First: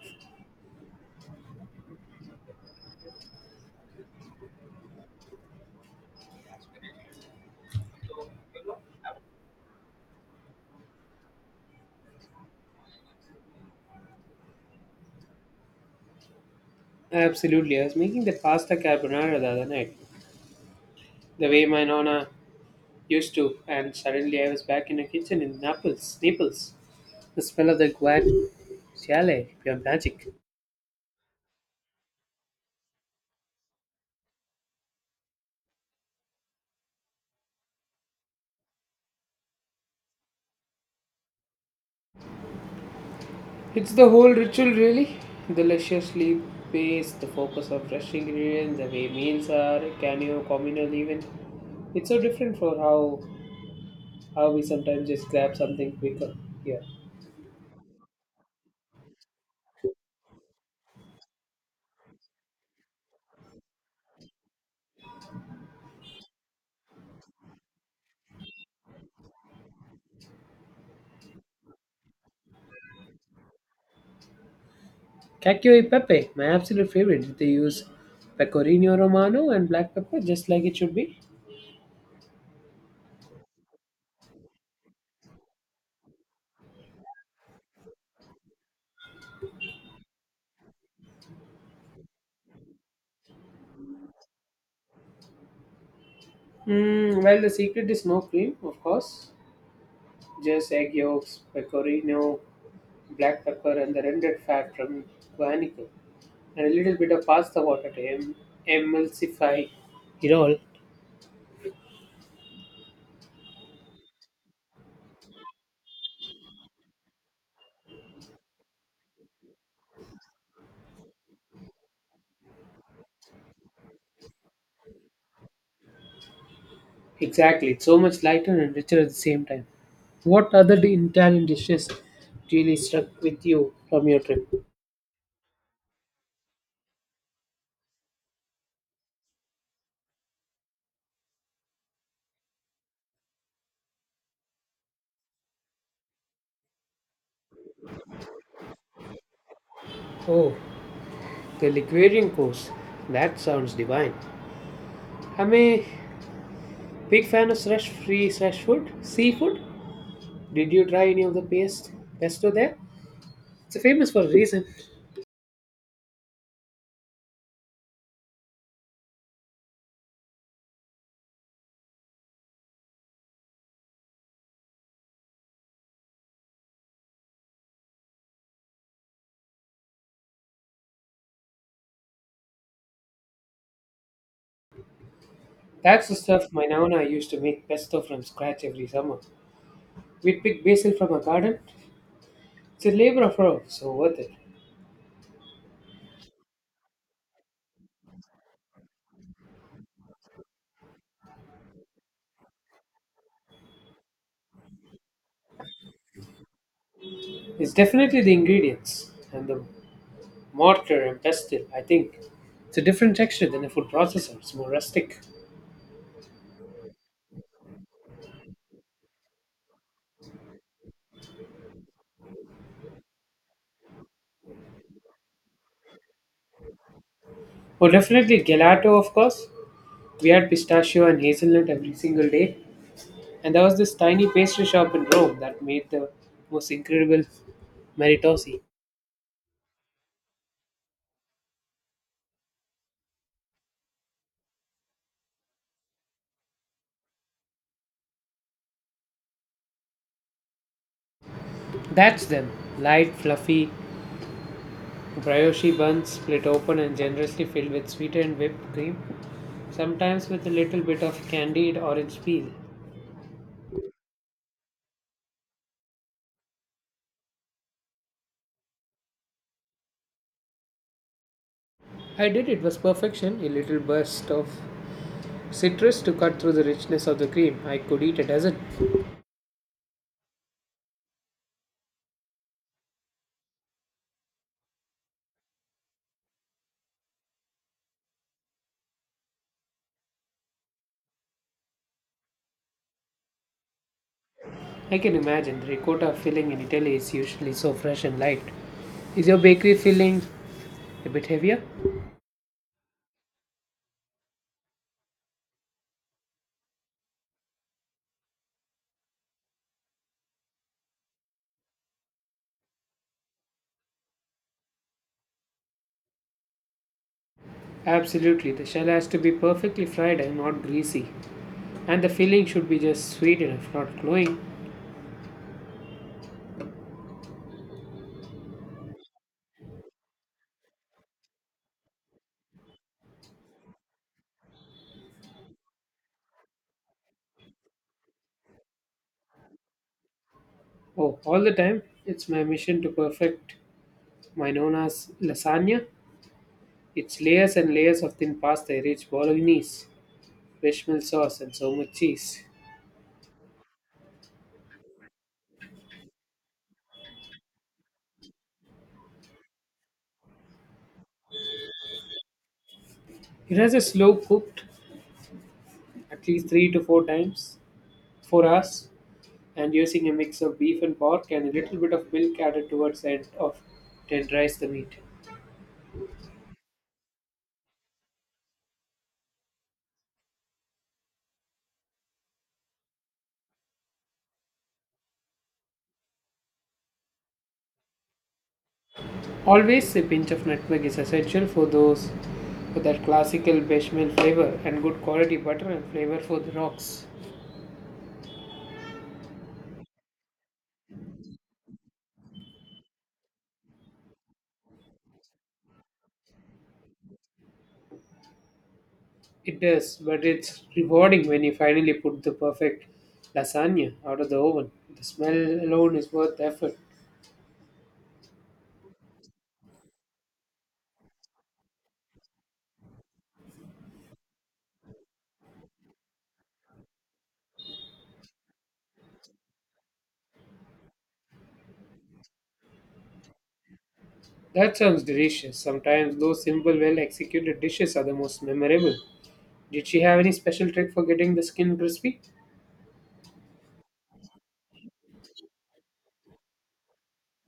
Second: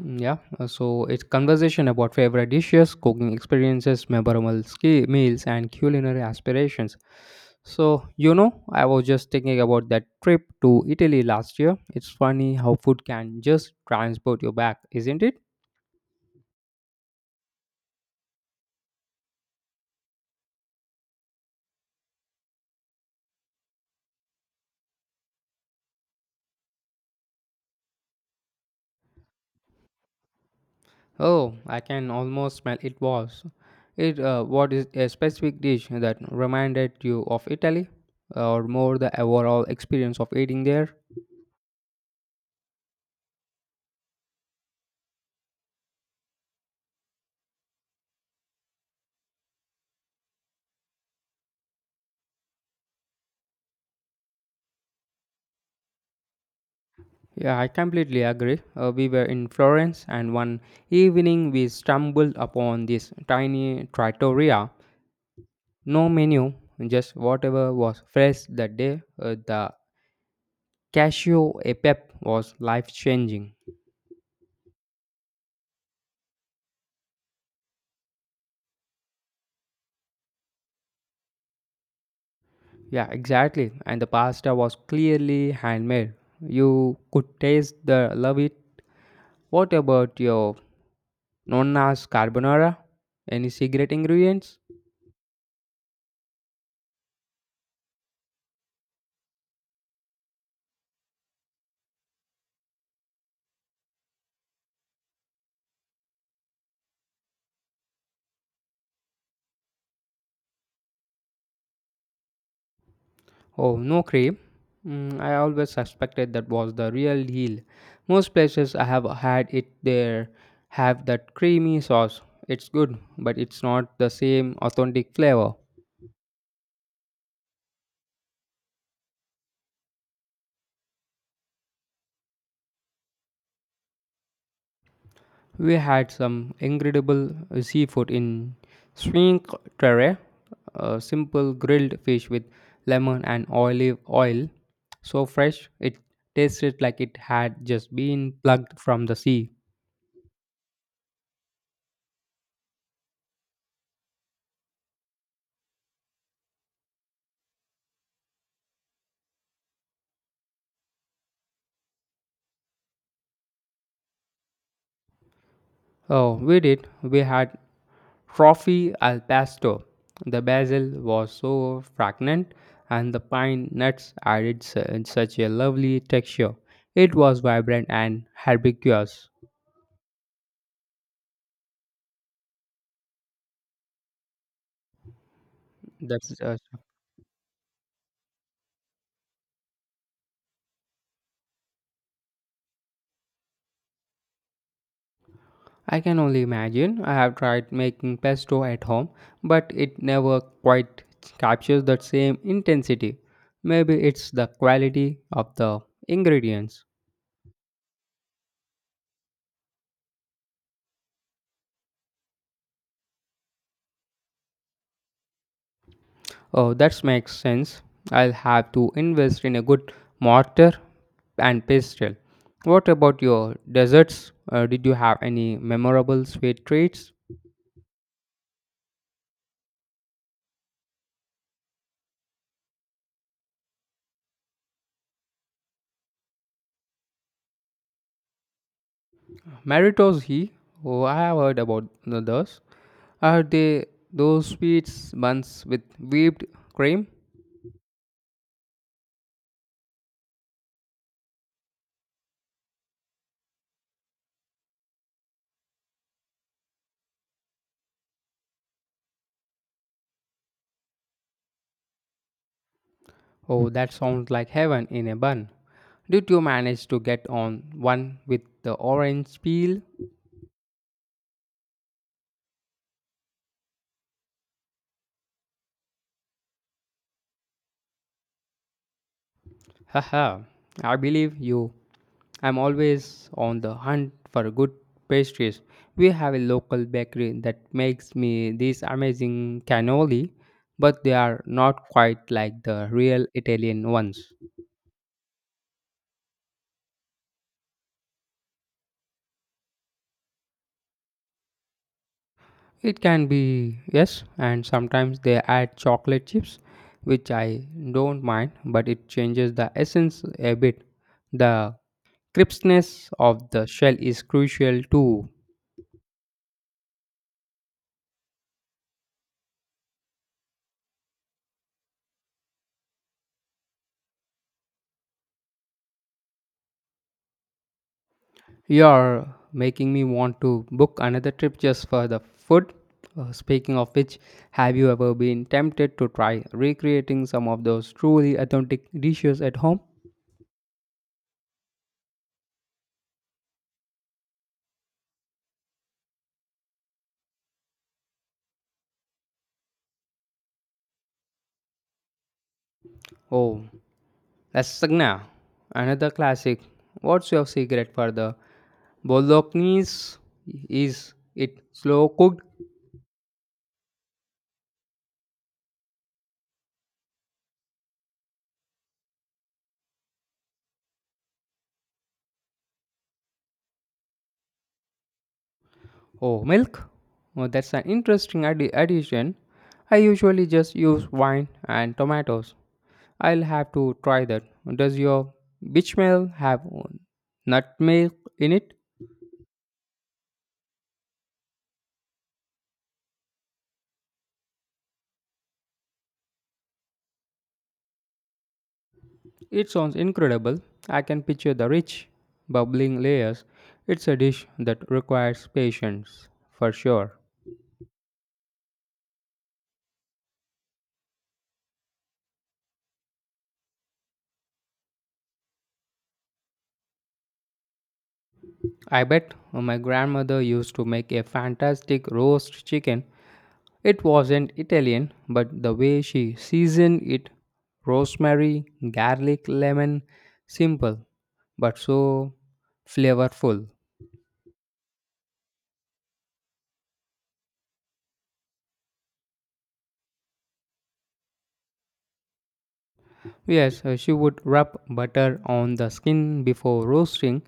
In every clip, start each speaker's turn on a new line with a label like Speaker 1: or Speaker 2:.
Speaker 1: Mm, yeah, so it's conversation about favorite dishes, cooking experiences, meals, and culinary aspirations. I was just thinking about that trip to Italy last year. It's funny how food can just transport you back, isn't it?
Speaker 2: Absolutely. I was making the pasta carbonara the other night, the way my nonna used to, and suddenly I was back in the kitchen in Naples. The smell of the guanciale, pure magic.
Speaker 1: Oh, I can almost smell it was. It What is a specific dish that reminded you of Italy or more the overall experience of eating there?
Speaker 2: It's the whole ritual, really. Deliciously paced, the focus of fresh ingredients, the way meals are, a communal even. It's so different for how we sometimes just grab something quicker here.
Speaker 1: Yeah, I completely agree. We were in Florence, and one evening we stumbled upon this tiny trattoria. No menu, just whatever was fresh that day. The cashew e pep was life changing.
Speaker 2: Cacio e pepe, my absolute favorite. They use pecorino romano and black pepper just like it should be.
Speaker 1: Yeah, exactly. And the pasta was clearly handmade. You could taste the love it. What about your nonna's carbonara? Any secret ingredients?
Speaker 2: Well, the secret is no cream, of course. Just egg yolks, pecorino, black pepper, and the rendered fat from guanico, and a little bit of pasta water to emulsify it all.
Speaker 1: Oh, no cream. Mm, I always suspected that was the real deal. Most places I have had it there have that creamy sauce. It's good, but it's not the same authentic flavor.
Speaker 2: Exactly, it's so much lighter and richer at the same time. What other Italian dishes really struck with you from your trip?
Speaker 1: We had some incredible seafood in Swink Terre, a simple grilled fish with lemon and olive oil. So fresh, it tasted like it had just been plucked from the sea.
Speaker 2: Oh, the liquidation course. That sounds divine. I'm a big fan of fresh food, seafood. Did you try any of the paste pesto there? It's famous for a reason.
Speaker 1: Oh, we did. We had trophy al pastor. The basil was so fragrant, and the pine nuts added such a lovely texture. It was vibrant and herbaceous.
Speaker 2: That's the
Speaker 1: That's
Speaker 2: stuff my nana used to make pesto from scratch every summer. We'd pick basil from our garden. It's a labor of love, so worth it.
Speaker 1: I can only imagine. I have tried making pesto at home, but it never quite captures that same intensity. Maybe it's the quality of the ingredients.
Speaker 2: It's definitely the ingredients and the mortar and pestle, I think. It's a different texture than a food processor. It's more rustic.
Speaker 1: Oh, that makes sense. I'll have to invest in a good mortar and pestle. What about your desserts? Did you have any memorable sweet treats?
Speaker 2: Oh, definitely gelato, of course. We had pistachio and hazelnut every single day. And there was this tiny pastry shop in Rome that made the most incredible meritosi.
Speaker 1: Maritos he? Oh, I have heard about those. Are they those sweets buns with whipped cream?
Speaker 2: That's them. Light, fluffy, brioche buns split open and generously filled with sweetened whipped cream, sometimes with a little bit of candied orange peel.
Speaker 1: Oh, that sounds like heaven in a bun. Did you manage to get on one with the orange peel?
Speaker 2: I did it was perfection, a little burst of citrus to cut through the richness of the cream. I could eat a dozen.
Speaker 1: Haha, I believe you. I'm always on the hunt for good pastries. We have a local bakery that makes me these amazing cannoli, but they are not quite like the real Italian ones.
Speaker 2: I can imagine the ricotta filling in Italy is usually so fresh and light. Is your bakery filling a bit heavier?
Speaker 1: It can be, yes, and sometimes they add chocolate chips, which I don't mind, but it changes the essence a bit. The crispness of the shell is crucial too.
Speaker 2: Absolutely, the shell has to be perfectly fried and not greasy. And the filling should be just sweet enough, not glowing.
Speaker 1: You're making me want to book another trip just for the food. Speaking of which, have you ever been tempted to try recreating some of those truly authentic dishes at home?
Speaker 2: Oh, all the time, it's my mission to perfect my Nona's lasagna. It's layers and layers of thin pasta, rich bolognese, bechamel sauce, and so much cheese.
Speaker 1: Oh, lasagna, another classic. What's your secret for the bolognese? Is it slow cooked?
Speaker 2: It has a slow cooked, at least three to four times, 4 hours, and using a mix of beef and pork and a little bit of milk added towards the end of tenderize the meat.
Speaker 1: Oh, milk? Oh, that's an addition. I usually just use wine and tomatoes. I'll have to try that. Does your bechamel have nutmeg in it?
Speaker 2: Always a pinch of nutmeg is essential for those for that classical bechamel flavor and good quality butter and flavor for the rocks.
Speaker 1: It sounds incredible. I can picture the rich, bubbling layers. It's a dish that requires patience, for sure.
Speaker 2: It does, but it's rewarding when you finally put the perfect lasagna out of the oven. The smell alone is worth the effort.
Speaker 1: I bet my grandmother used to make a fantastic roast chicken. It wasn't Italian, but the way she seasoned it rosemary, garlic, lemon, simple but so flavorful.
Speaker 2: That sounds delicious. Sometimes those simple, well executed dishes are the most memorable. Did she have any special trick for getting the skin crispy?
Speaker 1: Yes, she would rub butter on the skin before roasting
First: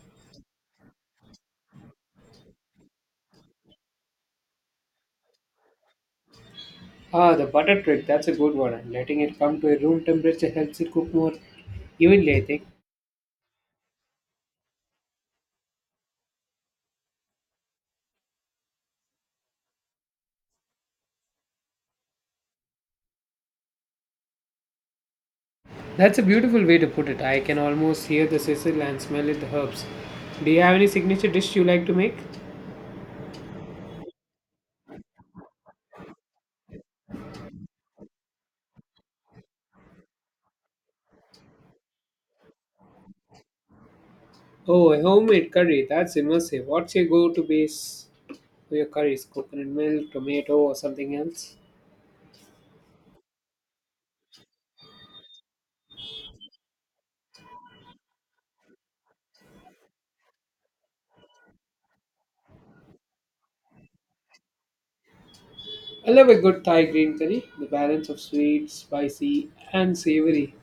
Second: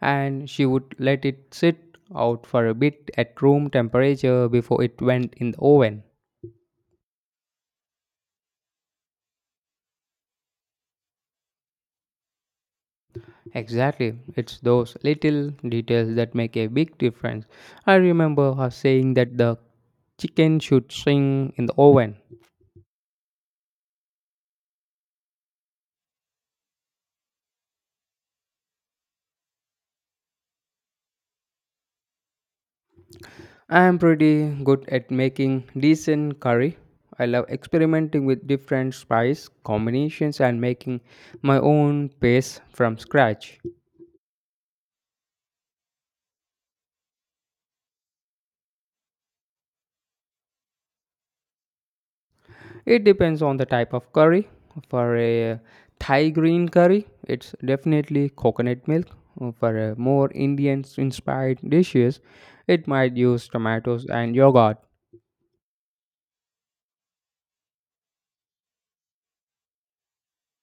Speaker 1: and she would let it sit out for a bit at room temperature before it went in the oven.
Speaker 2: Ah, the butter trick, that's a good one. And letting it come to a room temperature helps it cook more evenly, I think.
Speaker 1: Exactly, it's those little details that make a big difference. I remember her saying that the chicken should shrink in the oven.
Speaker 2: That's a beautiful way to put it. I can almost hear the sizzle and smell it, the herbs. Do you have any signature dish you like to make?
Speaker 1: I am pretty good at making decent curry. I love experimenting with different spice combinations and making my own paste from scratch.
Speaker 2: Oh, a homemade curry. That's immersive. What's your go-to base for your curries? Coconut milk, tomato, or something else?
Speaker 1: It depends on the type of curry. For a Thai green curry, it's definitely coconut milk. For a more Indian inspired dishes, it might use tomatoes and yogurt.
Speaker 2: I love a good Thai green curry. The balance of sweet, spicy, and savory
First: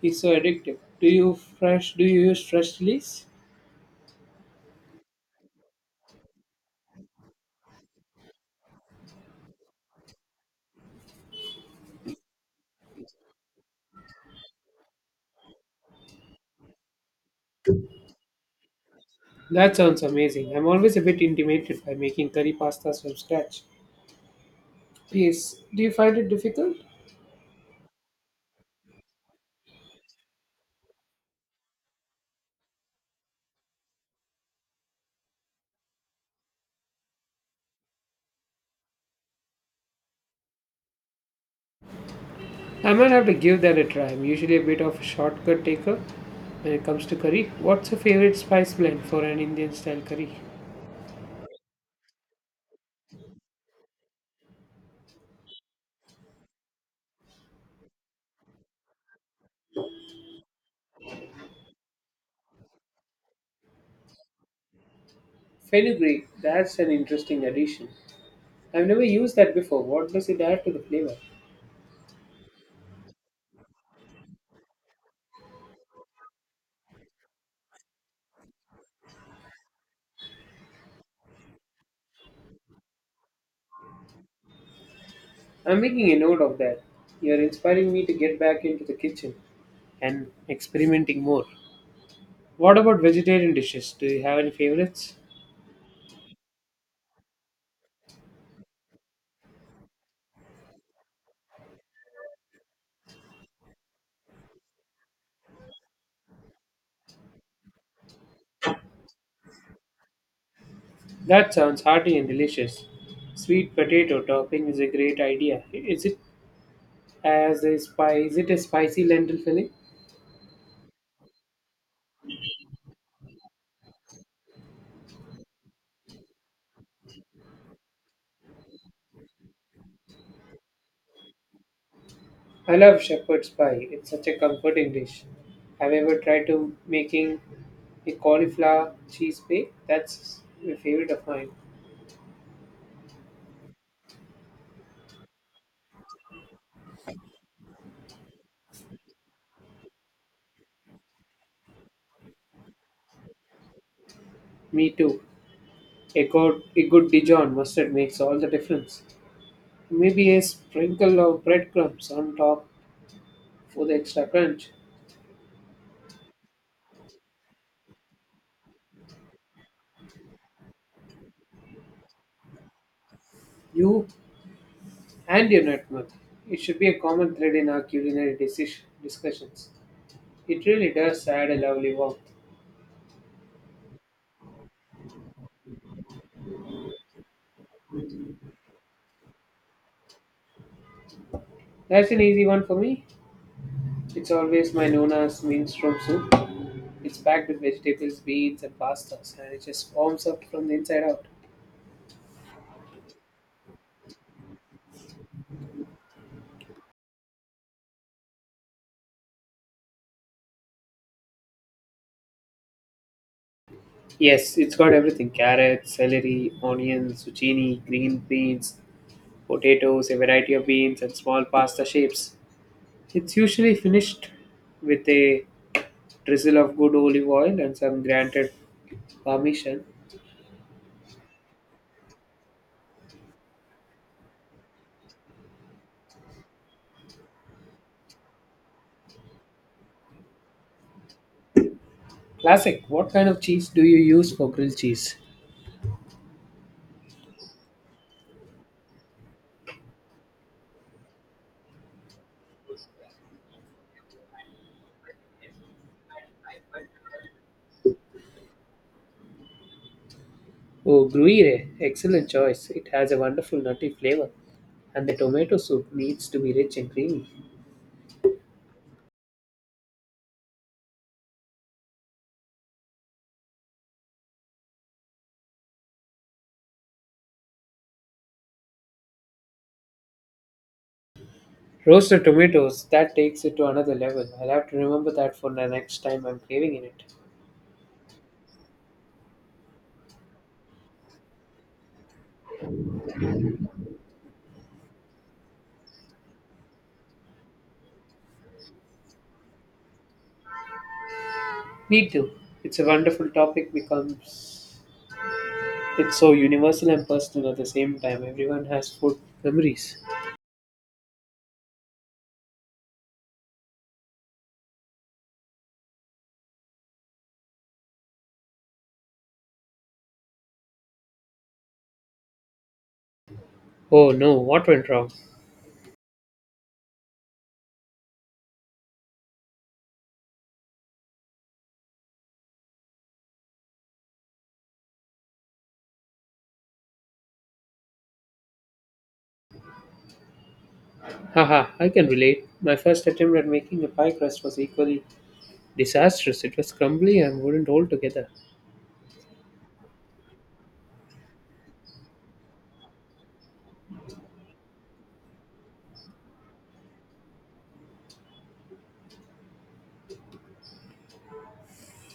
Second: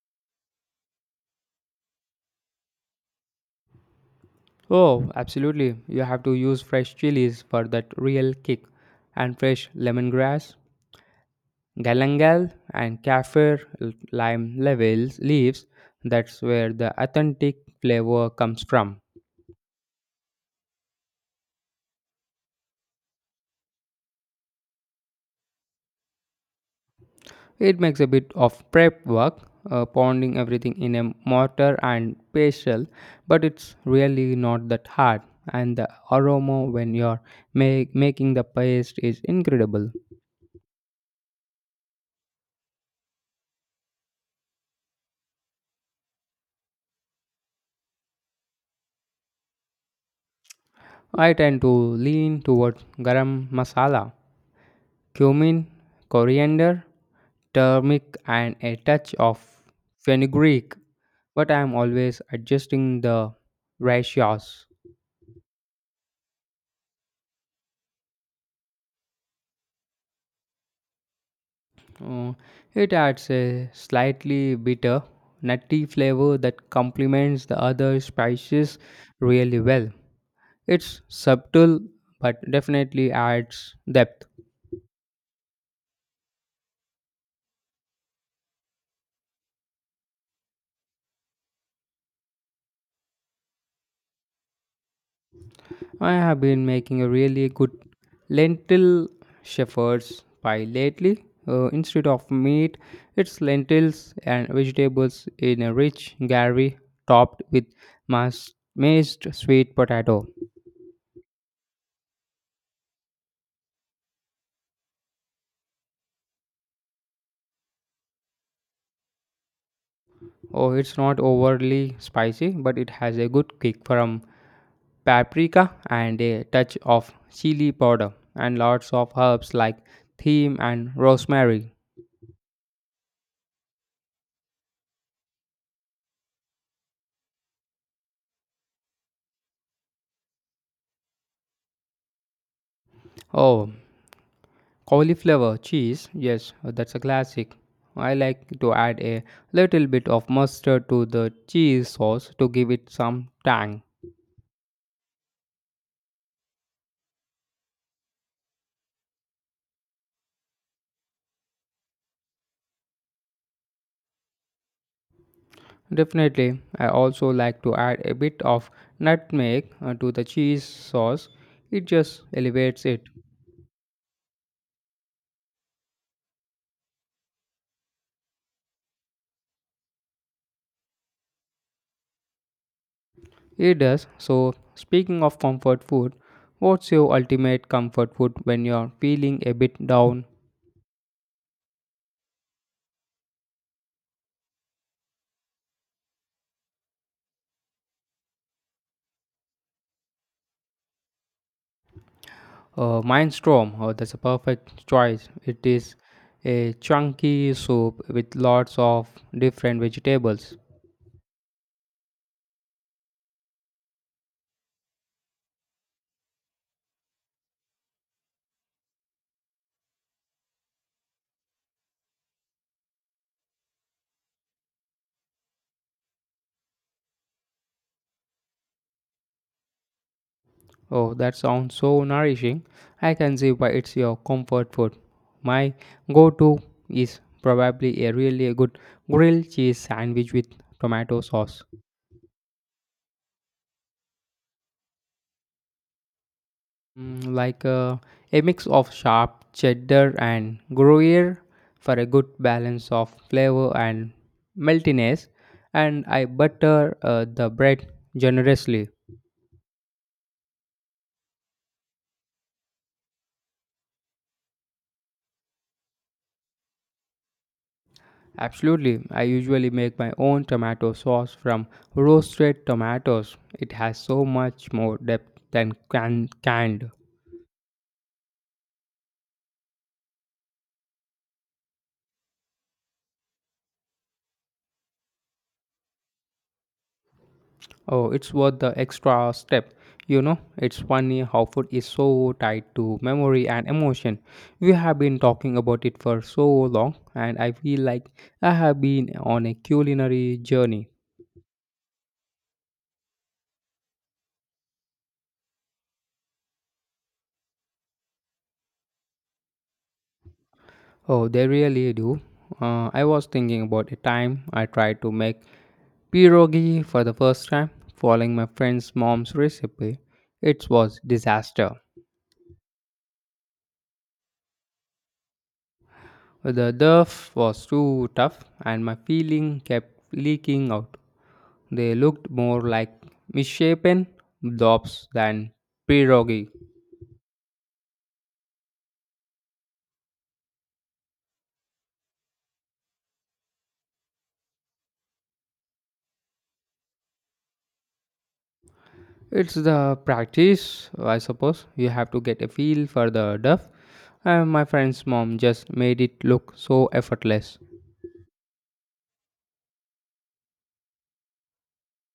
Speaker 2: is so addictive. Do you use fresh chilies?
Speaker 1: Oh, absolutely. You have to use fresh chilies for that real kick and fresh lemongrass, galangal and kaffir l- lime levels leaves. That's where the authentic flavor comes from.
Speaker 2: That sounds amazing. I'm always a bit intimidated by making curry pastas from scratch. Yes. Do you find it difficult?
Speaker 1: It makes a bit of prep work, pounding everything in a mortar and pestle, but it's really not that hard. And the aroma when you're making the paste is incredible.
Speaker 2: I might have to give that a try. I'm usually a bit of a shortcut taker when it comes to curry. What's your favorite spice blend for an Indian style curry?
Speaker 1: I tend to lean towards garam masala, cumin, coriander, turmeric, and a touch of fenugreek, but I'm always adjusting the ratios.
Speaker 2: Fenugreek, that's an interesting addition. I've never used that before. What does it add to the flavor?
Speaker 1: Oh, it adds a slightly bitter, nutty flavor that complements the other spices really well. It's subtle but definitely adds depth.
Speaker 2: I'm making a note of that. You're inspiring me to get back into the kitchen and experimenting more. What about vegetarian dishes? Do you have any favorites?
Speaker 1: I have been making a really good lentil shepherd's pie lately. Instead of meat, it's lentils and vegetables in a rich gravy topped with mashed sweet potato.
Speaker 2: That sounds hearty and delicious. Sweet potato topping is a great idea. Is it as a spice. Is it a spicy lentil filling?
Speaker 1: Oh, it's not overly spicy, but it has a good kick from paprika and a touch of chili powder and lots of herbs like thyme and rosemary.
Speaker 2: I love shepherd's pie. It's such a comforting dish. Have you ever tried to making a cauliflower cheese bake? That's a favorite of mine.
Speaker 1: Oh, cauliflower cheese. Yes, that's a classic. I like to add a little bit of mustard to the cheese sauce to give it some tang.
Speaker 2: Me too. A good Dijon mustard makes all the difference. Maybe a sprinkle of breadcrumbs on top for the extra crunch.
Speaker 1: Definitely, I also like to add a bit of nutmeg to the cheese sauce. It just elevates it.
Speaker 2: You and your nutmeg. It should be a common thread in our culinary decision discussions. It really does add a lovely warmth.
Speaker 1: It does. So, speaking of comfort food, what's your ultimate comfort food when you're feeling a bit down?
Speaker 2: That's an easy one for me. It's always my Nona's minestrone soup. It's packed with vegetables, beans, and pastas, and it just warms up from the inside out.
Speaker 1: Mindstorm, oh, that's a perfect choice. It is a chunky soup with lots of different vegetables.
Speaker 2: Yes, it's got everything carrots, celery, onions, zucchini, green beans, potatoes, a variety of beans, and small pasta shapes. It's usually finished with a drizzle of good olive oil and some grated parmesan.
Speaker 1: Oh, that sounds so nourishing. I can see why it's your comfort food. My go to is probably a really good grilled cheese sandwich with tomato sauce.
Speaker 2: Classic, what kind of cheese do you use for grilled cheese?
Speaker 1: Mm, like uh, a mix of sharp cheddar and gruyere for a good balance of flavor and meltiness, and I butter the bread generously.
Speaker 2: Oh, Gruyere, excellent choice. It has a wonderful nutty flavor, and the tomato soup needs to be rich and creamy.
Speaker 1: Absolutely, I usually make my own tomato sauce from roasted tomatoes. It has so much more depth than canned.
Speaker 2: Roasted tomatoes, that takes it to another level. I'll have to remember that for the next time I'm craving in it.
Speaker 1: Oh, it's worth the extra step. You know, it's funny how food is so tied to memory and emotion. We have been talking about it for so long, and I feel like I have been on a culinary journey.
Speaker 2: Me too. It's a wonderful topic becomes it's so universal and personal at the same time. Everyone has food memories.
Speaker 1: Oh, they really do. I was thinking about a time I tried to make pierogi for the first time, following my friend's mom's recipe. It was disaster.
Speaker 2: Oh no, what went wrong?
Speaker 1: The dough was too tough, and my filling kept leaking out. They looked more like misshapen blobs than pierogi.
Speaker 2: Haha, I can relate. My first attempt at making a pie crust was equally disastrous. It was crumbly and wouldn't hold together.
Speaker 1: It's the practice, I suppose. You have to get a feel for the duff. And my friend's mom just made it look so effortless.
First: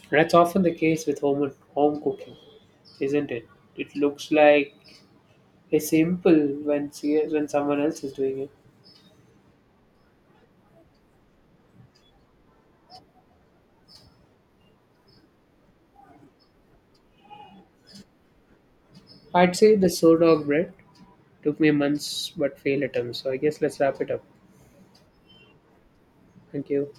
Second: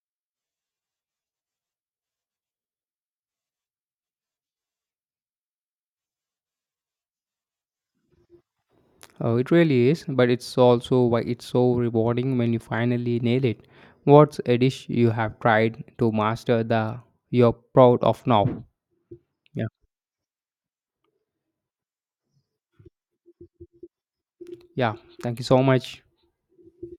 Speaker 2: That's often the case with home cooking, isn't it? It looks like a simple when someone else is doing it.
Speaker 1: Oh, it really is, but it's also why it's so rewarding when you finally nail it. What's a dish you have tried to master the you're proud of now?
Speaker 2: I'd
Speaker 1: Yeah.
Speaker 2: say the sourdough bread took me months but failed attempts. So I guess let's wrap it up.
Speaker 1: Yeah. Thank you so much.
Speaker 2: Thank you.